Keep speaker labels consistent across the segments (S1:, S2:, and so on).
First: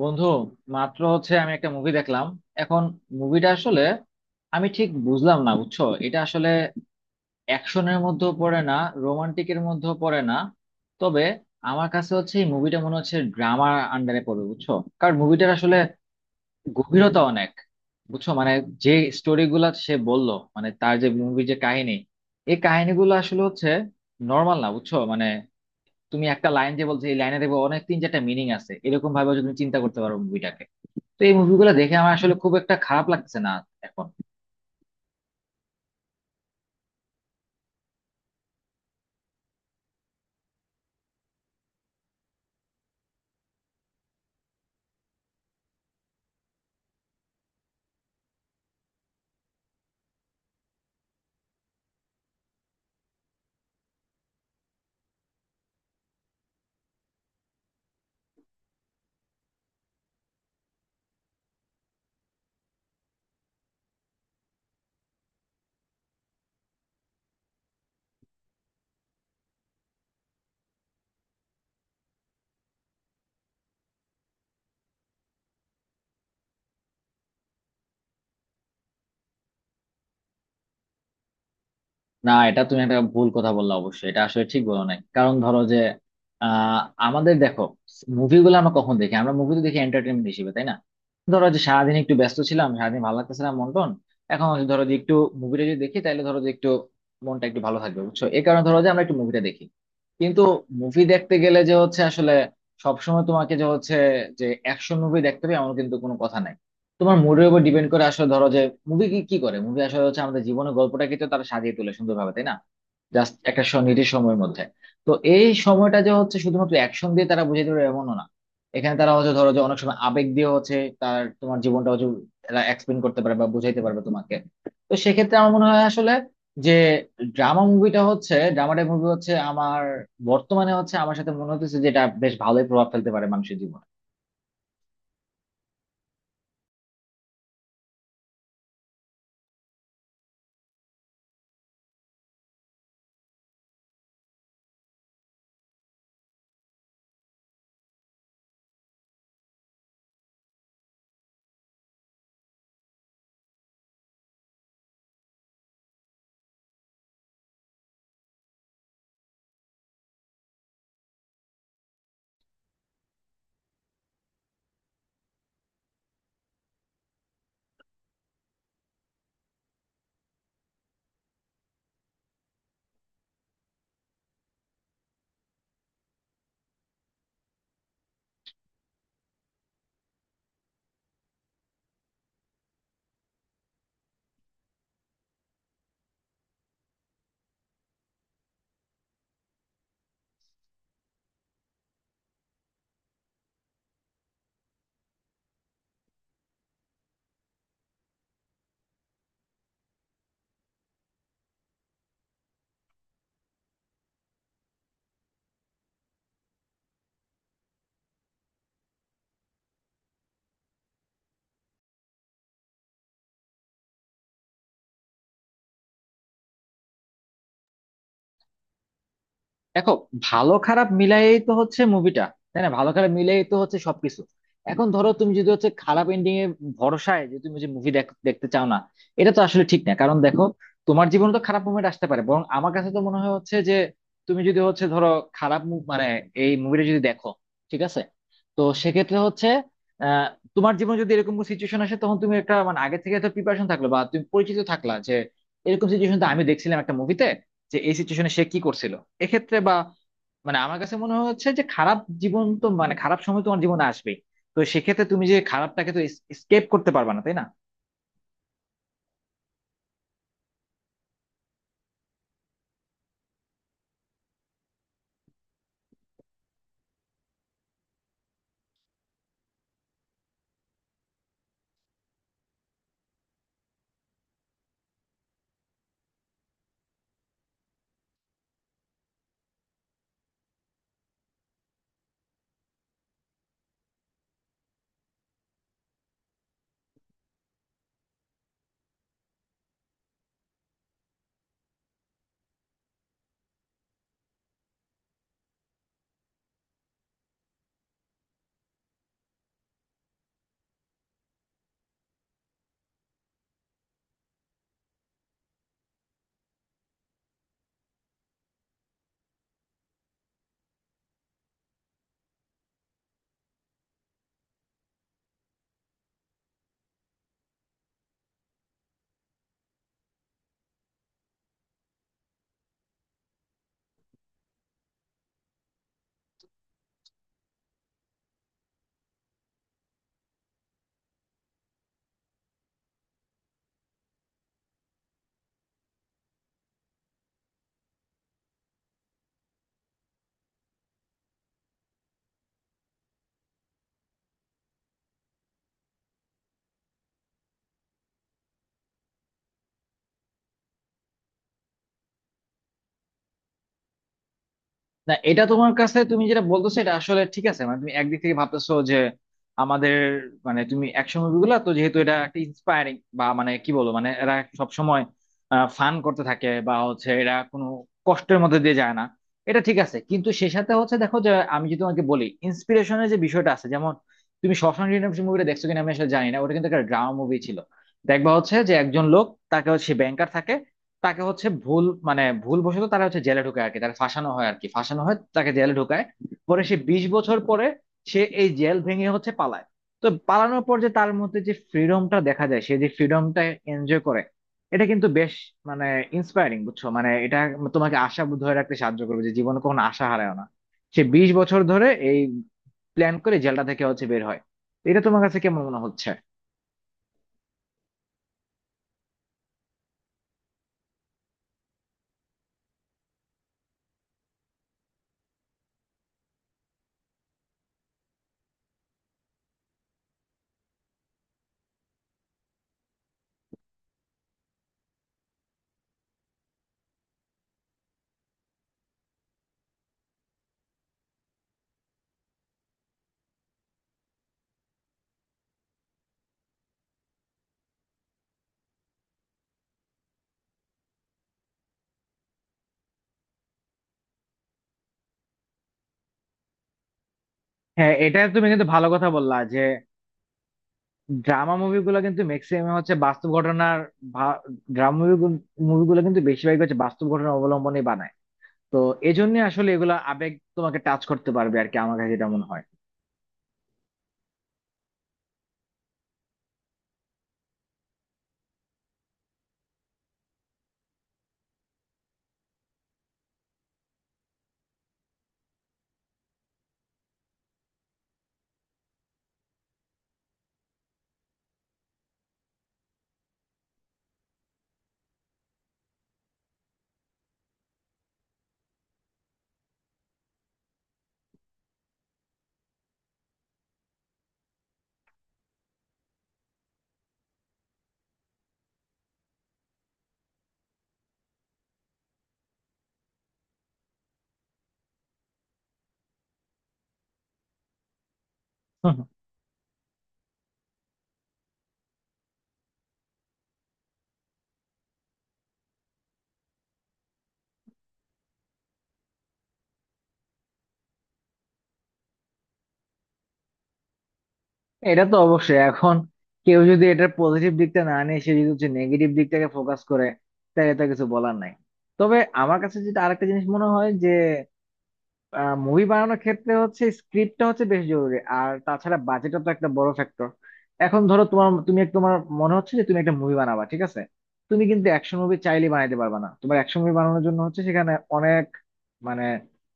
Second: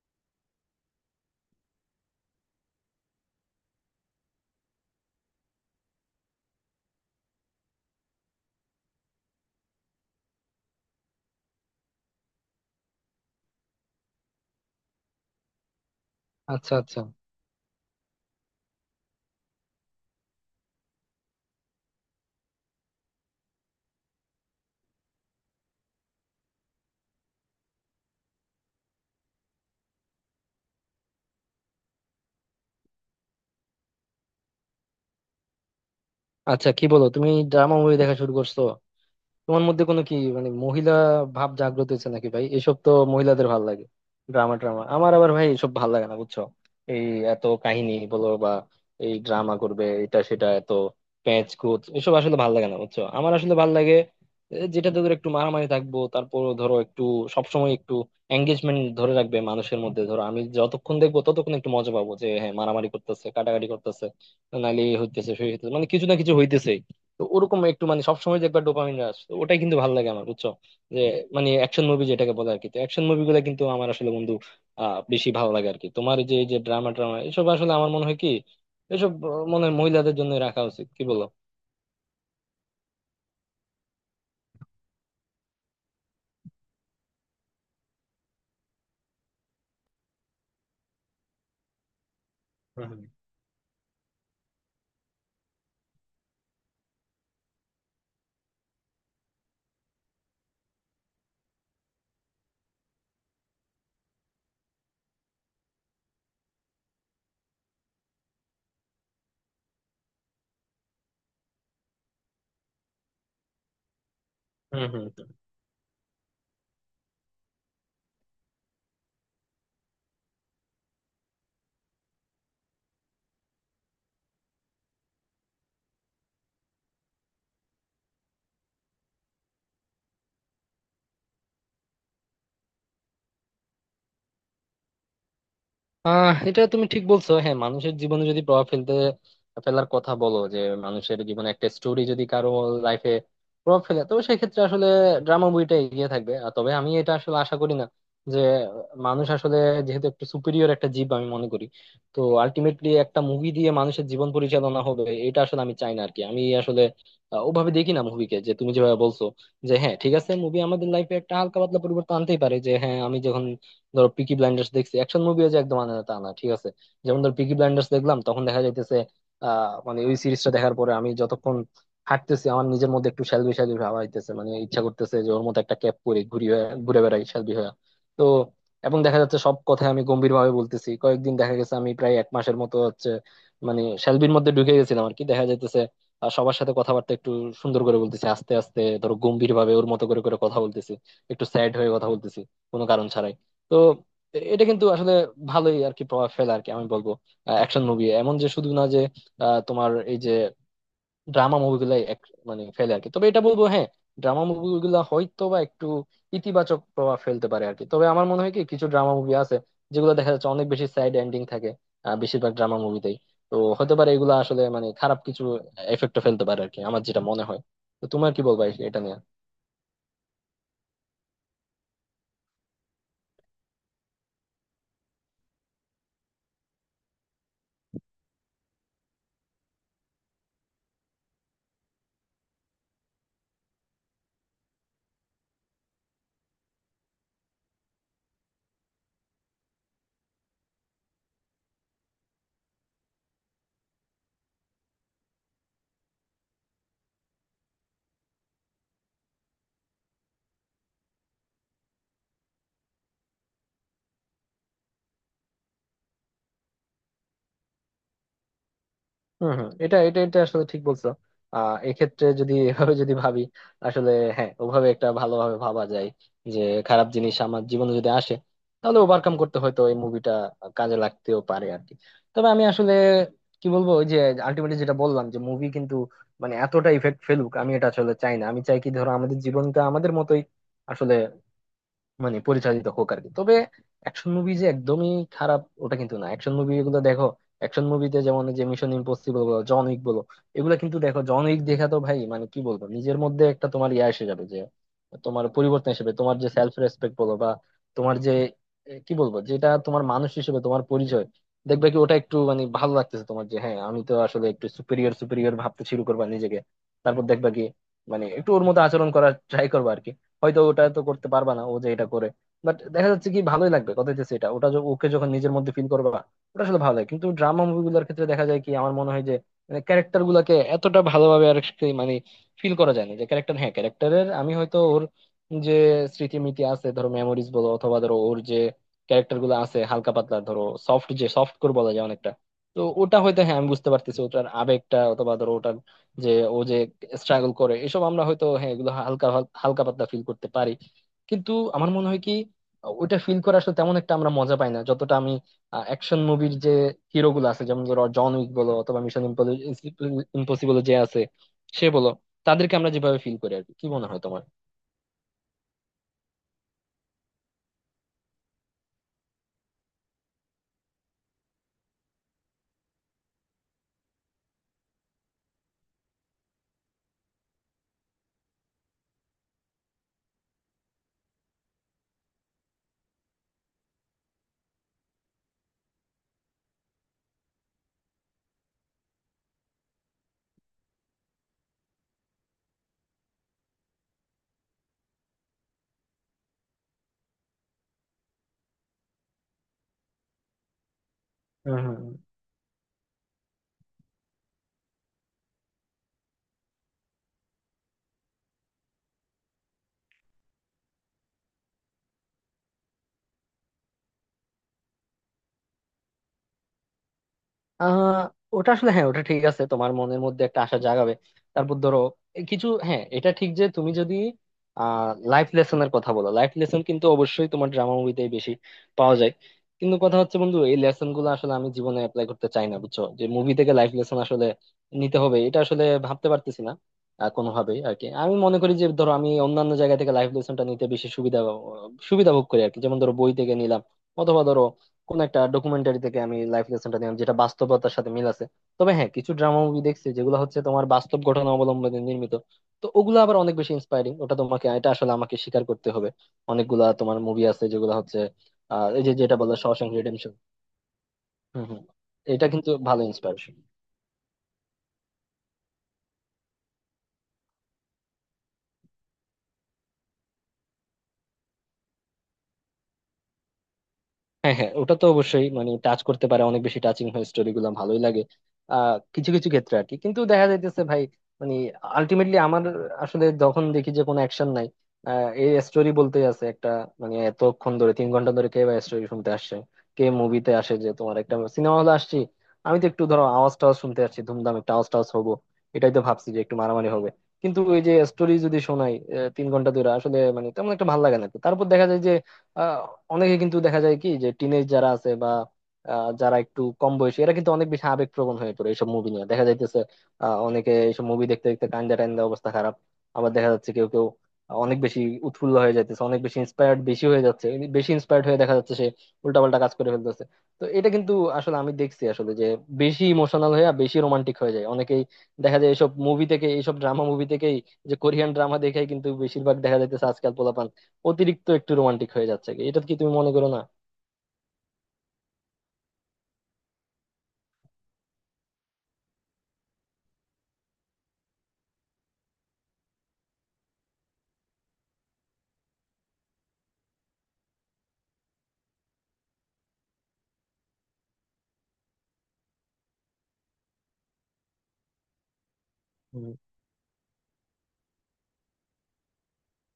S1: বন্ধু মাত্র হচ্ছে আমি একটা মুভি দেখলাম। এখন মুভিটা আসলে আমি ঠিক বুঝলাম না, বুঝছো, এটা আসলে অ্যাকশনের মধ্যেও পড়ে না, রোমান্টিকের মধ্যেও পড়ে না, তবে আমার কাছে হচ্ছে এই মুভিটা মনে হচ্ছে ড্রামার আন্ডারে পড়বে বুঝছো। কারণ মুভিটার আসলে
S2: আচ্ছা, আচ্ছা,
S1: গভীরতা অনেক, বুঝছো মানে, যে স্টোরি গুলা সে বললো মানে তার যে মুভির যে কাহিনী, এই কাহিনীগুলো আসলে হচ্ছে নর্মাল না, বুঝছো মানে তুমি একটা লাইন যে বলছো এই লাইনে দেখবে অনেক তিন চারটা মিনিং আছে, এরকম ভাবে হচ্ছে তুমি চিন্তা করতে পারো মুভিটাকে। তো এই মুভিগুলো দেখে আমার আসলে খুব একটা খারাপ লাগছে না এখন।
S2: আচ্ছা, কি বলো তুমি ড্রামা মুভি দেখা শুরু করছো? তোমার মধ্যে কোনো কি মানে মহিলা ভাব জাগ্রত হয়েছে নাকি? ভাই, এসব তো মহিলাদের ভাল লাগে। ড্রামা ড্রামা আমার আবার ভাই এসব ভাল লাগে না বুঝছো। এই এত কাহিনী বলো বা এই ড্রামা করবে এটা সেটা, এত প্যাঁচ কুচ এসব আসলে ভাল লাগে না বুঝছো। আমার আসলে ভাল লাগে যেটাতে ধরো একটু মারামারি থাকবো, তারপর ধরো একটু সবসময় একটু এঙ্গেজমেন্ট ধরে রাখবে মানুষের মধ্যে। ধরো আমি যতক্ষণ দেখবো ততক্ষণ একটু মজা পাবো যে হ্যাঁ, মারামারি করতেছে, কাটাকাটি করতেছে, নাহলে এই হইতেছে সেই হইতেছে, মানে কিছু না কিছু হইতেছে। তো ওরকম একটু মানে সবসময় যে একবার ডোপামিন রাশ, তো ওটাই কিন্তু ভালো লাগে আমার বুঝছো। যে মানে অ্যাকশন মুভি যেটাকে বলে আর কি, তো অ্যাকশন মুভিগুলো কিন্তু আমার আসলে বন্ধু বেশি ভালো লাগে আর কি। তোমার এই যে ড্রামা ট্রামা এসব আসলে আমার মনে হয় কি, এসব মনে হয় মহিলাদের জন্য রাখা উচিত, কি বলো?
S1: না, এটা তুমি একটা ভুল কথা বললা, অবশ্যই এটা আসলে ঠিক বলো নাই। কারণ ধরো যে আহ আমাদের দেখো, মুভিগুলো আমরা কখন দেখি? আমরা মুভি তো দেখি এন্টারটেনমেন্ট হিসেবে, তাই না? ধরো যে সারাদিন একটু ব্যস্ত ছিলাম, সারাদিন
S2: হম
S1: ভালো লাগতেছিলাম মন টন। এখন হচ্ছে ধরো যে একটু মুভিটা যদি দেখি তাহলে ধরো যে একটু মনটা একটু ভালো থাকবে, বুঝছো, এই কারণে ধরো যে আমরা একটু মুভিটা দেখি। কিন্তু মুভি দেখতে গেলে যে হচ্ছে আসলে সবসময় তোমাকে যে হচ্ছে যে অ্যাকশন মুভি দেখতে হবে এমন কিন্তু কোনো কথা নাই। তোমার মুডের উপর ডিপেন্ড করে আসলে ধরো যে মুভি কি কি করে, মুভি আসলে হচ্ছে আমাদের জীবনের গল্পটাকে তো তারা সাজিয়ে তোলে সুন্দরভাবে, তাই না? জাস্ট একটা নির্দিষ্ট সময়ের মধ্যে।
S2: হম হম
S1: তো
S2: হম
S1: এই সময়টা যে হচ্ছে শুধুমাত্র অ্যাকশন দিয়ে তারা বুঝিয়ে দেবে এমনও না। এখানে তারা হচ্ছে ধরো যে অনেক সময় আবেগ দিয়ে হচ্ছে তার তোমার জীবনটা হচ্ছে তারা এক্সপ্লেন করতে পারবে বা বুঝাইতে পারবে তোমাকে। তো সেক্ষেত্রে আমার মনে হয় আসলে যে ড্রামা মুভিটা হচ্ছে, ড্রামাটিক মুভি হচ্ছে আমার বর্তমানে হচ্ছে আমার সাথে মনে হচ্ছে যেটা বেশ ভালোই প্রভাব ফেলতে পারে মানুষের জীবনে।
S2: এটা তুমি ঠিক বলছো। হ্যাঁ, মানুষের জীবনে যদি প্রভাব ফেলতে ফেলার কথা বলো, যে মানুষের জীবনে একটা স্টোরি যদি কারো লাইফে প্রভাব ফেলে, তো সেক্ষেত্রে আসলে ড্রামা বইটা এগিয়ে থাকবে। আর তবে আমি এটা আসলে আশা করি না যে মানুষ আসলে, যেহেতু একটা সুপিরিয়র একটা জীব আমি মনে করি, তো আলটিমেটলি একটা মুভি দিয়ে মানুষের জীবন পরিচালনা হবে এটা আসলে আমি চাই না আর কি। আমি আসলে ওভাবে দেখি না মুভিকে, যে তুমি যেভাবে বলছো। যে হ্যাঁ ঠিক আছে, মুভি আমাদের লাইফে একটা হালকা পাতলা পরিবর্তন আনতেই পারে। যে হ্যাঁ, আমি যখন ধরো পিকি ব্লাইন্ডার্স দেখছি, অ্যাকশন মুভিও যে একদম আনে না তা না, ঠিক আছে। যেমন ধরো পিকি ব্লাইন্ডার্স দেখলাম, তখন দেখা যাইতেছে মানে ওই সিরিজটা দেখার পরে আমি যতক্ষণ হাঁটতেছি আমার নিজের মধ্যে একটু শ্যালবি শ্যালবি ভাব আইতেছে। মানে ইচ্ছা করতেছে যে ওর মতো একটা ক্যাপ পরে ঘুরে বেড়াই শ্যালবি হয়ে। তো এবং দেখা যাচ্ছে সব কথাই আমি গম্ভীর ভাবে বলতেছি কয়েকদিন, দেখা গেছে আমি প্রায় এক মাসের মতো হচ্ছে মানে শ্যালবির মধ্যে ঢুকে গেছিলাম আর কি। দেখা যাইতেছে আর সবার সাথে কথাবার্তা একটু সুন্দর করে বলতেছি, আস্তে আস্তে ধরো গম্ভীর ভাবে ওর মতো করে করে কথা বলতেছি, একটু স্যাড হয়ে কথা বলতেছি কোনো কারণ ছাড়াই। তো এটা কিন্তু আসলে ভালোই আর কি প্রভাব ফেলে আর কি, আমি বলবো। অ্যাকশন মুভি এমন যে শুধু না যে তোমার এই যে ড্রামা মুভিগুলাই মানে ফেলে আর কি। তবে এটা বলবো হ্যাঁ, ড্রামা মুভিগুলা হয়তো বা একটু ইতিবাচক প্রভাব ফেলতে পারে আর কি। তবে আমার মনে হয় কি, কিছু ড্রামা মুভি আছে যেগুলো দেখা যাচ্ছে অনেক বেশি স্যাড এন্ডিং থাকে, বেশিরভাগ ড্রামা মুভিতেই। তো হতে পারে এগুলো আসলে মানে খারাপ কিছু এফেক্ট ফেলতে পারে আর কি, আমার যেটা মনে হয়। তো তোমার কি বলবা এটা নিয়ে?
S1: দেখো, ভালো খারাপ মিলায়েই তো হচ্ছে মুভিটা, তাই না? ভালো খারাপ মিলায়েই তো হচ্ছে সবকিছু। এখন ধরো তুমি যদি হচ্ছে খারাপ এন্ডিং এ ভরসায় যে তুমি যে মুভি দেখতে চাও না, এটা তো আসলে ঠিক না। কারণ দেখো, তোমার জীবনে তো খারাপ মুভমেন্ট আসতে পারে, বরং আমার কাছে তো মনে হয় হচ্ছে যে তুমি যদি হচ্ছে ধরো মানে এই মুভিটা যদি দেখো, ঠিক আছে, তো সেক্ষেত্রে হচ্ছে আহ তোমার জীবনে যদি এরকম সিচুয়েশন আসে তখন তুমি একটা মানে আগে থেকে তো প্রিপারেশন থাকলো, বা তুমি পরিচিত থাকলা যে এরকম সিচুয়েশন তো আমি দেখছিলাম একটা মুভিতে, যে এই সিচুয়েশনে সে কি করছিল এক্ষেত্রে, বা মানে আমার কাছে মনে হচ্ছে যে খারাপ জীবন তো মানে খারাপ সময় তোমার জীবনে আসবেই। তো সেক্ষেত্রে তুমি যে খারাপটাকে তো এস্কেপ করতে পারবে না, তাই না?
S2: হম, হম। এটা এটা এটা আসলে ঠিক বলছো। এক্ষেত্রে যদি এভাবে যদি ভাবি আসলে, হ্যাঁ ওভাবে একটা ভালোভাবে ভাবা যায়। যে খারাপ জিনিস আমার জীবনে যদি আসে, তাহলে ওভারকাম করতে হয়তো এই মুভিটা কাজে লাগতেও পারে আর কি। তবে আমি আসলে কি বলবো, ওই যে আলটিমেটলি যেটা বললাম যে মুভি কিন্তু মানে এতটা ইফেক্ট ফেলুক আমি এটা আসলে চাই না। আমি চাই কি, ধরো আমাদের জীবনটা আমাদের মতোই আসলে মানে পরিচালিত হোক আর কি। তবে অ্যাকশন মুভি যে একদমই খারাপ ওটা কিন্তু না। অ্যাকশন মুভি গুলো দেখো, অ্যাকশন মুভিতে যেমন এই যে মিশন ইম্পসিবল বলো, জন উইক বলো, এগুলো কিন্তু দেখো, জন উইক দেখা তো ভাই মানে কি বলবো, নিজের মধ্যে একটা তোমার ইয়া এসে যাবে। যে তোমার পরিবর্তন হিসেবে তোমার যে সেলফ রেসপেক্ট বলো বা তোমার যে কি বলবো, যেটা তোমার মানুষ হিসেবে তোমার পরিচয়, দেখবে কি ওটা একটু মানে ভালো লাগতেছে তোমার। যে হ্যাঁ আমি তো আসলে একটু সুপিরিয়র সুপিরিয়র ভাবতে শুরু করবা নিজেকে। তারপর দেখবা কি মানে একটু ওর মতো আচরণ করার ট্রাই করবা আর কি। হয়তো ওটা তো করতে পারবা না ও যে এটা করে, বাট দেখা যাচ্ছে কি ভালোই লাগবে, কথা দিতেছি। এটা ওটা ওকে যখন নিজের মধ্যে ফিল করবা, ওটা আসলে ভালো লাগে। কিন্তু ড্রামা মুভিগুলোর ক্ষেত্রে দেখা যায় কি, আমার মনে হয় যে মানে ক্যারেক্টার গুলাকে এতটা ভালোভাবে আর কি মানে ফিল করা যায় না। যে ক্যারেক্টার, হ্যাঁ ক্যারেক্টারের আমি হয়তো ওর যে স্মৃতিমিতি আছে, ধরো মেমোরিজ বলো, অথবা ধরো ওর যে ক্যারেক্টার গুলো আছে হালকা পাতলা, ধরো সফট যে সফট কোর বলা যায় অনেকটা। তো ওটা হয়তো হ্যাঁ আমি বুঝতে পারতেছি ওটার আবেগটা, অথবা ধরো ওটার যে ও যে স্ট্রাগল করে এসব আমরা হয়তো হ্যাঁ এগুলো হালকা হালকা পাতলা ফিল করতে পারি। কিন্তু আমার মনে হয় কি, ওইটা ফিল করা আসলে তেমন একটা আমরা মজা পাই না, যতটা আমি অ্যাকশন মুভির যে হিরো গুলো আছে, যেমন ধরো জন উইক বলো অথবা মিশন ইম্পসিবল যে আছে সে বলো, তাদেরকে আমরা যেভাবে ফিল করি আর কি। কি মনে হয় তোমার?
S1: না, এটা তোমার কাছে তুমি যেটা বলতেছো এটা আসলে ঠিক আছে, মানে তুমি একদিক থেকে ভাবতেছো যে আমাদের, মানে তুমি অ্যাকশন মুভিগুলো তো যেহেতু এটা একটা ইন্সপায়ারিং বা মানে কি বলবো, মানে এরা সব সময় ফান করতে থাকে বা হচ্ছে এরা কোনো কষ্টের মধ্যে দিয়ে যায় না। এটা ঠিক আছে, কিন্তু সে সাথে হচ্ছে দেখো যে আমি যদি তোমাকে বলি ইন্সপিরেশনের যে বিষয়টা আছে, যেমন তুমি শশাঙ্ক রিডেম্পশন মুভিটা দেখছো কিনা আমি আসলে জানি না, ওটা কিন্তু একটা ড্রামা মুভি ছিল। দেখবা হচ্ছে যে একজন লোক, তাকে হচ্ছে ব্যাংকার থাকে, তাকে হচ্ছে ভুল মানে ভুল বশত তারা হচ্ছে জেলে ঢুকায় আর কি, তারা ফাঁসানো হয় আর কি, ফাঁসানো হয় তাকে জেলে ঢুকায়। পরে সে 20 বছর পরে সে এই জেল ভেঙে হচ্ছে পালায়। তো পালানোর পর যে তার মধ্যে যে
S2: হম, হম।
S1: ফ্রিডমটা দেখা যায়, সে যে ফ্রিডমটা এনজয় করে, এটা কিন্তু বেশ মানে ইন্সপায়ারিং, বুঝছো, মানে এটা তোমাকে আশা ধরে রাখতে সাহায্য করবে যে জীবনে কখনো আশা হারায় না। সে বিশ বছর ধরে এই প্ল্যান করে জেলটা থেকে হচ্ছে বের হয়। এটা তোমার কাছে কেমন মনে হচ্ছে?
S2: আহ ওটা আসলে হ্যাঁ, ওটা ঠিক আছে, তোমার মনের মধ্যে একটা আশা জাগাবে। তারপর ধরো এ কিছু, হ্যাঁ এটা ঠিক যে তুমি যদি আহ লাইফ লেসনের কথা বলো, লাইফ লেসন কিন্তু অবশ্যই তোমার ড্রামা মুভিতে বেশি পাওয়া যায়। কিন্তু কথা হচ্ছে বন্ধু, এই লেসন গুলো আসলে আমি জীবনে অ্যাপ্লাই করতে চাই না বুঝছো। যে মুভি থেকে লাইফ লেসন আসলে নিতে হবে এটা আসলে ভাবতে পারতেছি না কোনোভাবেই আর কি। আমি মনে করি যে ধরো আমি অন্যান্য জায়গা থেকে লাইফ লেসনটা নিতে বেশি সুবিধা সুবিধা ভোগ করি আর কি। যেমন ধরো বই থেকে নিলাম, অথবা ধরো কোন একটা ডকুমেন্টারি থেকে আমি লাইফ লেসনটা নিলাম যেটা বাস্তবতার সাথে মিল আছে। তবে হ্যাঁ, কিছু ড্রামা মুভি দেখছি যেগুলো হচ্ছে তোমার বাস্তব ঘটনা অবলম্বনে নির্মিত, তো ওগুলো আবার অনেক বেশি ইন্সপায়ারিং। ওটা তোমাকে, এটা আসলে আমাকে স্বীকার করতে হবে, অনেকগুলা তোমার মুভি আছে যেগুলো
S1: হ্যাঁ, এটা
S2: হচ্ছে
S1: তুমি কিন্তু ভালো
S2: এই
S1: কথা
S2: যে যেটা
S1: বললা
S2: বললো
S1: যে
S2: শশাঙ্ক রিডেম্পশন।
S1: ড্রামা
S2: হম, হম।
S1: মুভিগুলো কিন্তু
S2: এটা কিন্তু
S1: ম্যাক্সিমাম হচ্ছে
S2: ভালো
S1: বাস্তব
S2: ইন্সপায়ারেশন।
S1: ঘটনার, ড্রামা মুভিগুলো কিন্তু বেশিরভাগ হচ্ছে বাস্তব ঘটনা অবলম্বনে বানায়। তো এই জন্য আসলে এগুলা আবেগ তোমাকে টাচ করতে পারবে আর কি, আমার কাছে এটা মনে হয়।
S2: হ্যাঁ, হ্যাঁ, ওটা তো অবশ্যই মানে টাচ করতে পারে, অনেক বেশি টাচিং হয়, স্টোরি গুলো ভালোই লাগে কিছু কিছু ক্ষেত্রে আর কি। কিন্তু দেখা যাইতেছে ভাই মানে আলটিমেটলি আমার আসলে যখন দেখি যে কোনো অ্যাকশন নাই, এই স্টোরি বলতেই আছে একটা, মানে এতক্ষণ ধরে 3 ঘন্টা ধরে কে বা স্টোরি শুনতে আসছে? কে মুভিতে আসে যে, তোমার একটা সিনেমা হলে আসছি আমি তো একটু ধরো আওয়াজ টাওয়াজ শুনতে আসছি, ধুমধাম একটা আওয়াজ টাওয়াজ হবো, এটাই তো ভাবছি যে একটু মারামারি হবে। কিন্তু ওই যে স্টোরি যদি শোনাই 3 ঘন্টা ধরে আসলে মানে তেমন একটা ভালো লাগে না। তারপর দেখা যায় যে আহ, অনেকে কিন্তু দেখা যায় কি, যে টিনেজ যারা আছে বা যারা একটু কম বয়সী, এরা কিন্তু অনেক বেশি আবেগপ্রবণ হয়ে পড়ে এইসব মুভি নিয়ে, দেখা যাইতেছে অনেকে এইসব মুভি দেখতে দেখতে কান্দা টান্দা, অবস্থা খারাপ। আবার দেখা যাচ্ছে কেউ কেউ অনেক বেশি উৎফুল্ল হয়ে যাইতেছে, অনেক বেশি ইন্সপায়ার্ড বেশি হয়ে যাচ্ছে। বেশি ইন্সপায়ার্ড হয়ে দেখা যাচ্ছে সে
S1: হুম।
S2: উল্টাপাল্টা কাজ করে ফেলতেছে। তো এটা কিন্তু আসলে আমি দেখছি আসলে যে বেশি ইমোশনাল হয়ে আর বেশি রোমান্টিক হয়ে যায় অনেকেই, দেখা যায় এইসব মুভি থেকে, এইসব ড্রামা মুভি থেকেই। যে কোরিয়ান ড্রামা দেখেই কিন্তু বেশিরভাগ দেখা যাইতেছে আজকাল অতিরিক্ত একটু রোমান্টিক হয়ে যাচ্ছে কি, এটা কি তুমি মনে করো না?
S1: এটা তো অবশ্যই। এখন কেউ যদি এটার পজিটিভ দিকটা না নিয়ে সে যদি হচ্ছে নেগেটিভ দিকটাকে ফোকাস করে তাহলে তা কিছু বলার নাই। তবে আমার কাছে যেটা আরেকটা জিনিস মনে হয় যে মুভি বানানোর ক্ষেত্রে হচ্ছে স্ক্রিপ্টটা হচ্ছে বেশ জরুরি, আর তাছাড়া বাজেটও তো একটা বড় ফ্যাক্টর। এখন ধরো তোমার তুমি তোমার মনে হচ্ছে যে তুমি একটা মুভি বানাবা, ঠিক আছে, তুমি কিন্তু অ্যাকশন মুভি চাইলে বানাইতে পারবা না।
S2: হুম।
S1: তোমার অ্যাকশন মুভি বানানোর জন্য হচ্ছে সেখানে অনেক মানে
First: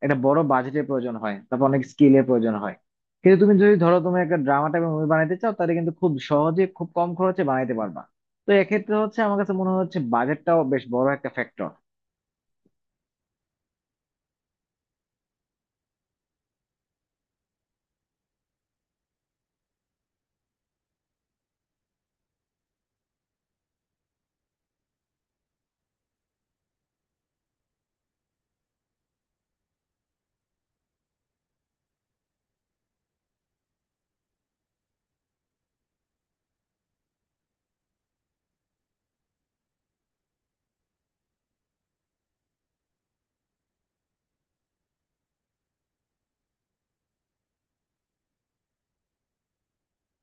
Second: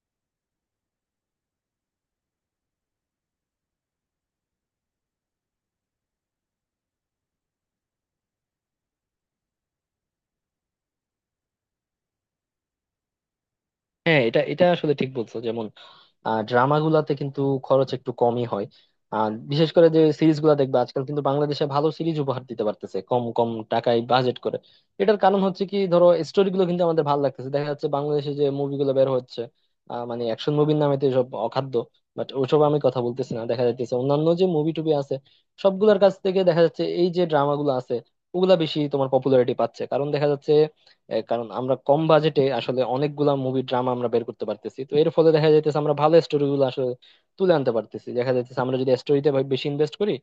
S1: একটা বড় বাজেটের প্রয়োজন হয়, তারপর অনেক স্কিলের প্রয়োজন হয়। কিন্তু তুমি যদি ধরো তুমি একটা ড্রামা টাইপের মুভি বানাইতে চাও তাহলে কিন্তু খুব সহজে খুব কম খরচে বানাইতে পারবা। তো এক্ষেত্রে হচ্ছে আমার কাছে মনে হচ্ছে বাজেটটাও বেশ বড় একটা ফ্যাক্টর।
S2: হ্যাঁ, এটা এটা আসলে ঠিক বলছো। যেমন ড্রামা গুলাতে কিন্তু খরচ একটু কমই হয়। আর বিশেষ করে যে সিরিজ গুলা দেখবে আজকাল কিন্তু বাংলাদেশে ভালো সিরিজ উপহার দিতে পারতেছে কম কম টাকায় বাজেট করে। এটার কারণ হচ্ছে কি, ধরো স্টোরি গুলো কিন্তু আমাদের ভালো লাগতেছে, দেখা যাচ্ছে বাংলাদেশে যে মুভিগুলো বের হচ্ছে, মানে অ্যাকশন মুভির নামে তো এসব অখাদ্য, বাট ওসব আমি কথা বলতেছি না। দেখা যাচ্ছে অন্যান্য যে মুভি টুবি আছে সবগুলোর কাছ থেকে দেখা যাচ্ছে এই যে ড্রামাগুলো আছে, ওগুলা বেশি তোমার পপুলারিটি পাচ্ছে। কারণ দেখা যাচ্ছে কারণ আমরা কম বাজেটে আসলে অনেকগুলা মুভি ড্রামা আমরা বের করতে পারতেছি, তো এর ফলে দেখা যাইতেছে আমরা ভালো স্টোরি গুলো আসলে তুলে আনতে পারতেছি। দেখা যাইতেছে আমরা যদি স্টোরিতে বেশি ইনভেস্ট করি,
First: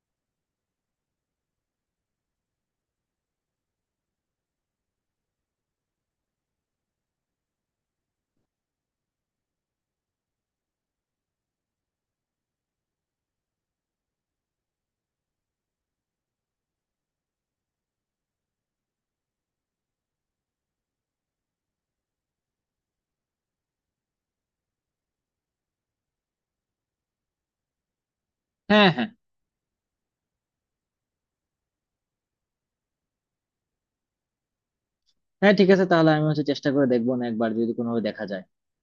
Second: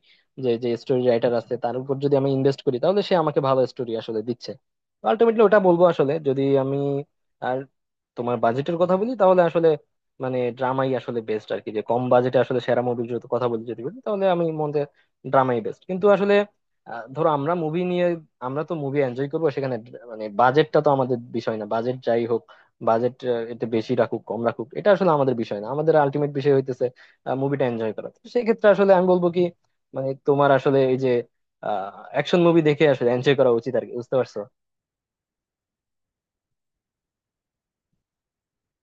S2: যে যে স্টোরি রাইটার আছে তার উপর যদি আমি ইনভেস্ট করি, তাহলে সে আমাকে ভালো স্টোরি আসলে দিচ্ছে। আলটিমেটলি ওটা বলবো আসলে যদি আমি আর তোমার বাজেটের কথা বলি তাহলে আসলে মানে ড্রামাই আসলে বেস্ট আর কি। যে কম বাজেটে আসলে সেরা মুভির যদি কথা বলি, যদি বলি তাহলে আমি মনে, ড্রামাই বেস্ট কিন্তু আসলে। ধরো আমরা মুভি নিয়ে আমরা তো মুভি এনজয় করবো, সেখানে মানে বাজেটটা তো আমাদের বিষয় না। বাজেট যাই হোক, বাজেট এতে বেশি রাখুক কম রাখুক এটা আসলে আমাদের বিষয় না। আমাদের আলটিমেট বিষয় হইতেছে মুভিটা এনজয় করা। তো সেই ক্ষেত্রে আসলে আমি বলবো কি মানে তোমার আসলে এই যে অ্যাকশন মুভি দেখে আসলে এনজয় করা উচিত আর কি, বুঝতে পারছো?
S1: হ্যাঁ, ঠিক আছে, তাহলে আমি হচ্ছে চেষ্টা করে দেখবো, না একবার যদি কোনোভাবে দেখা যায়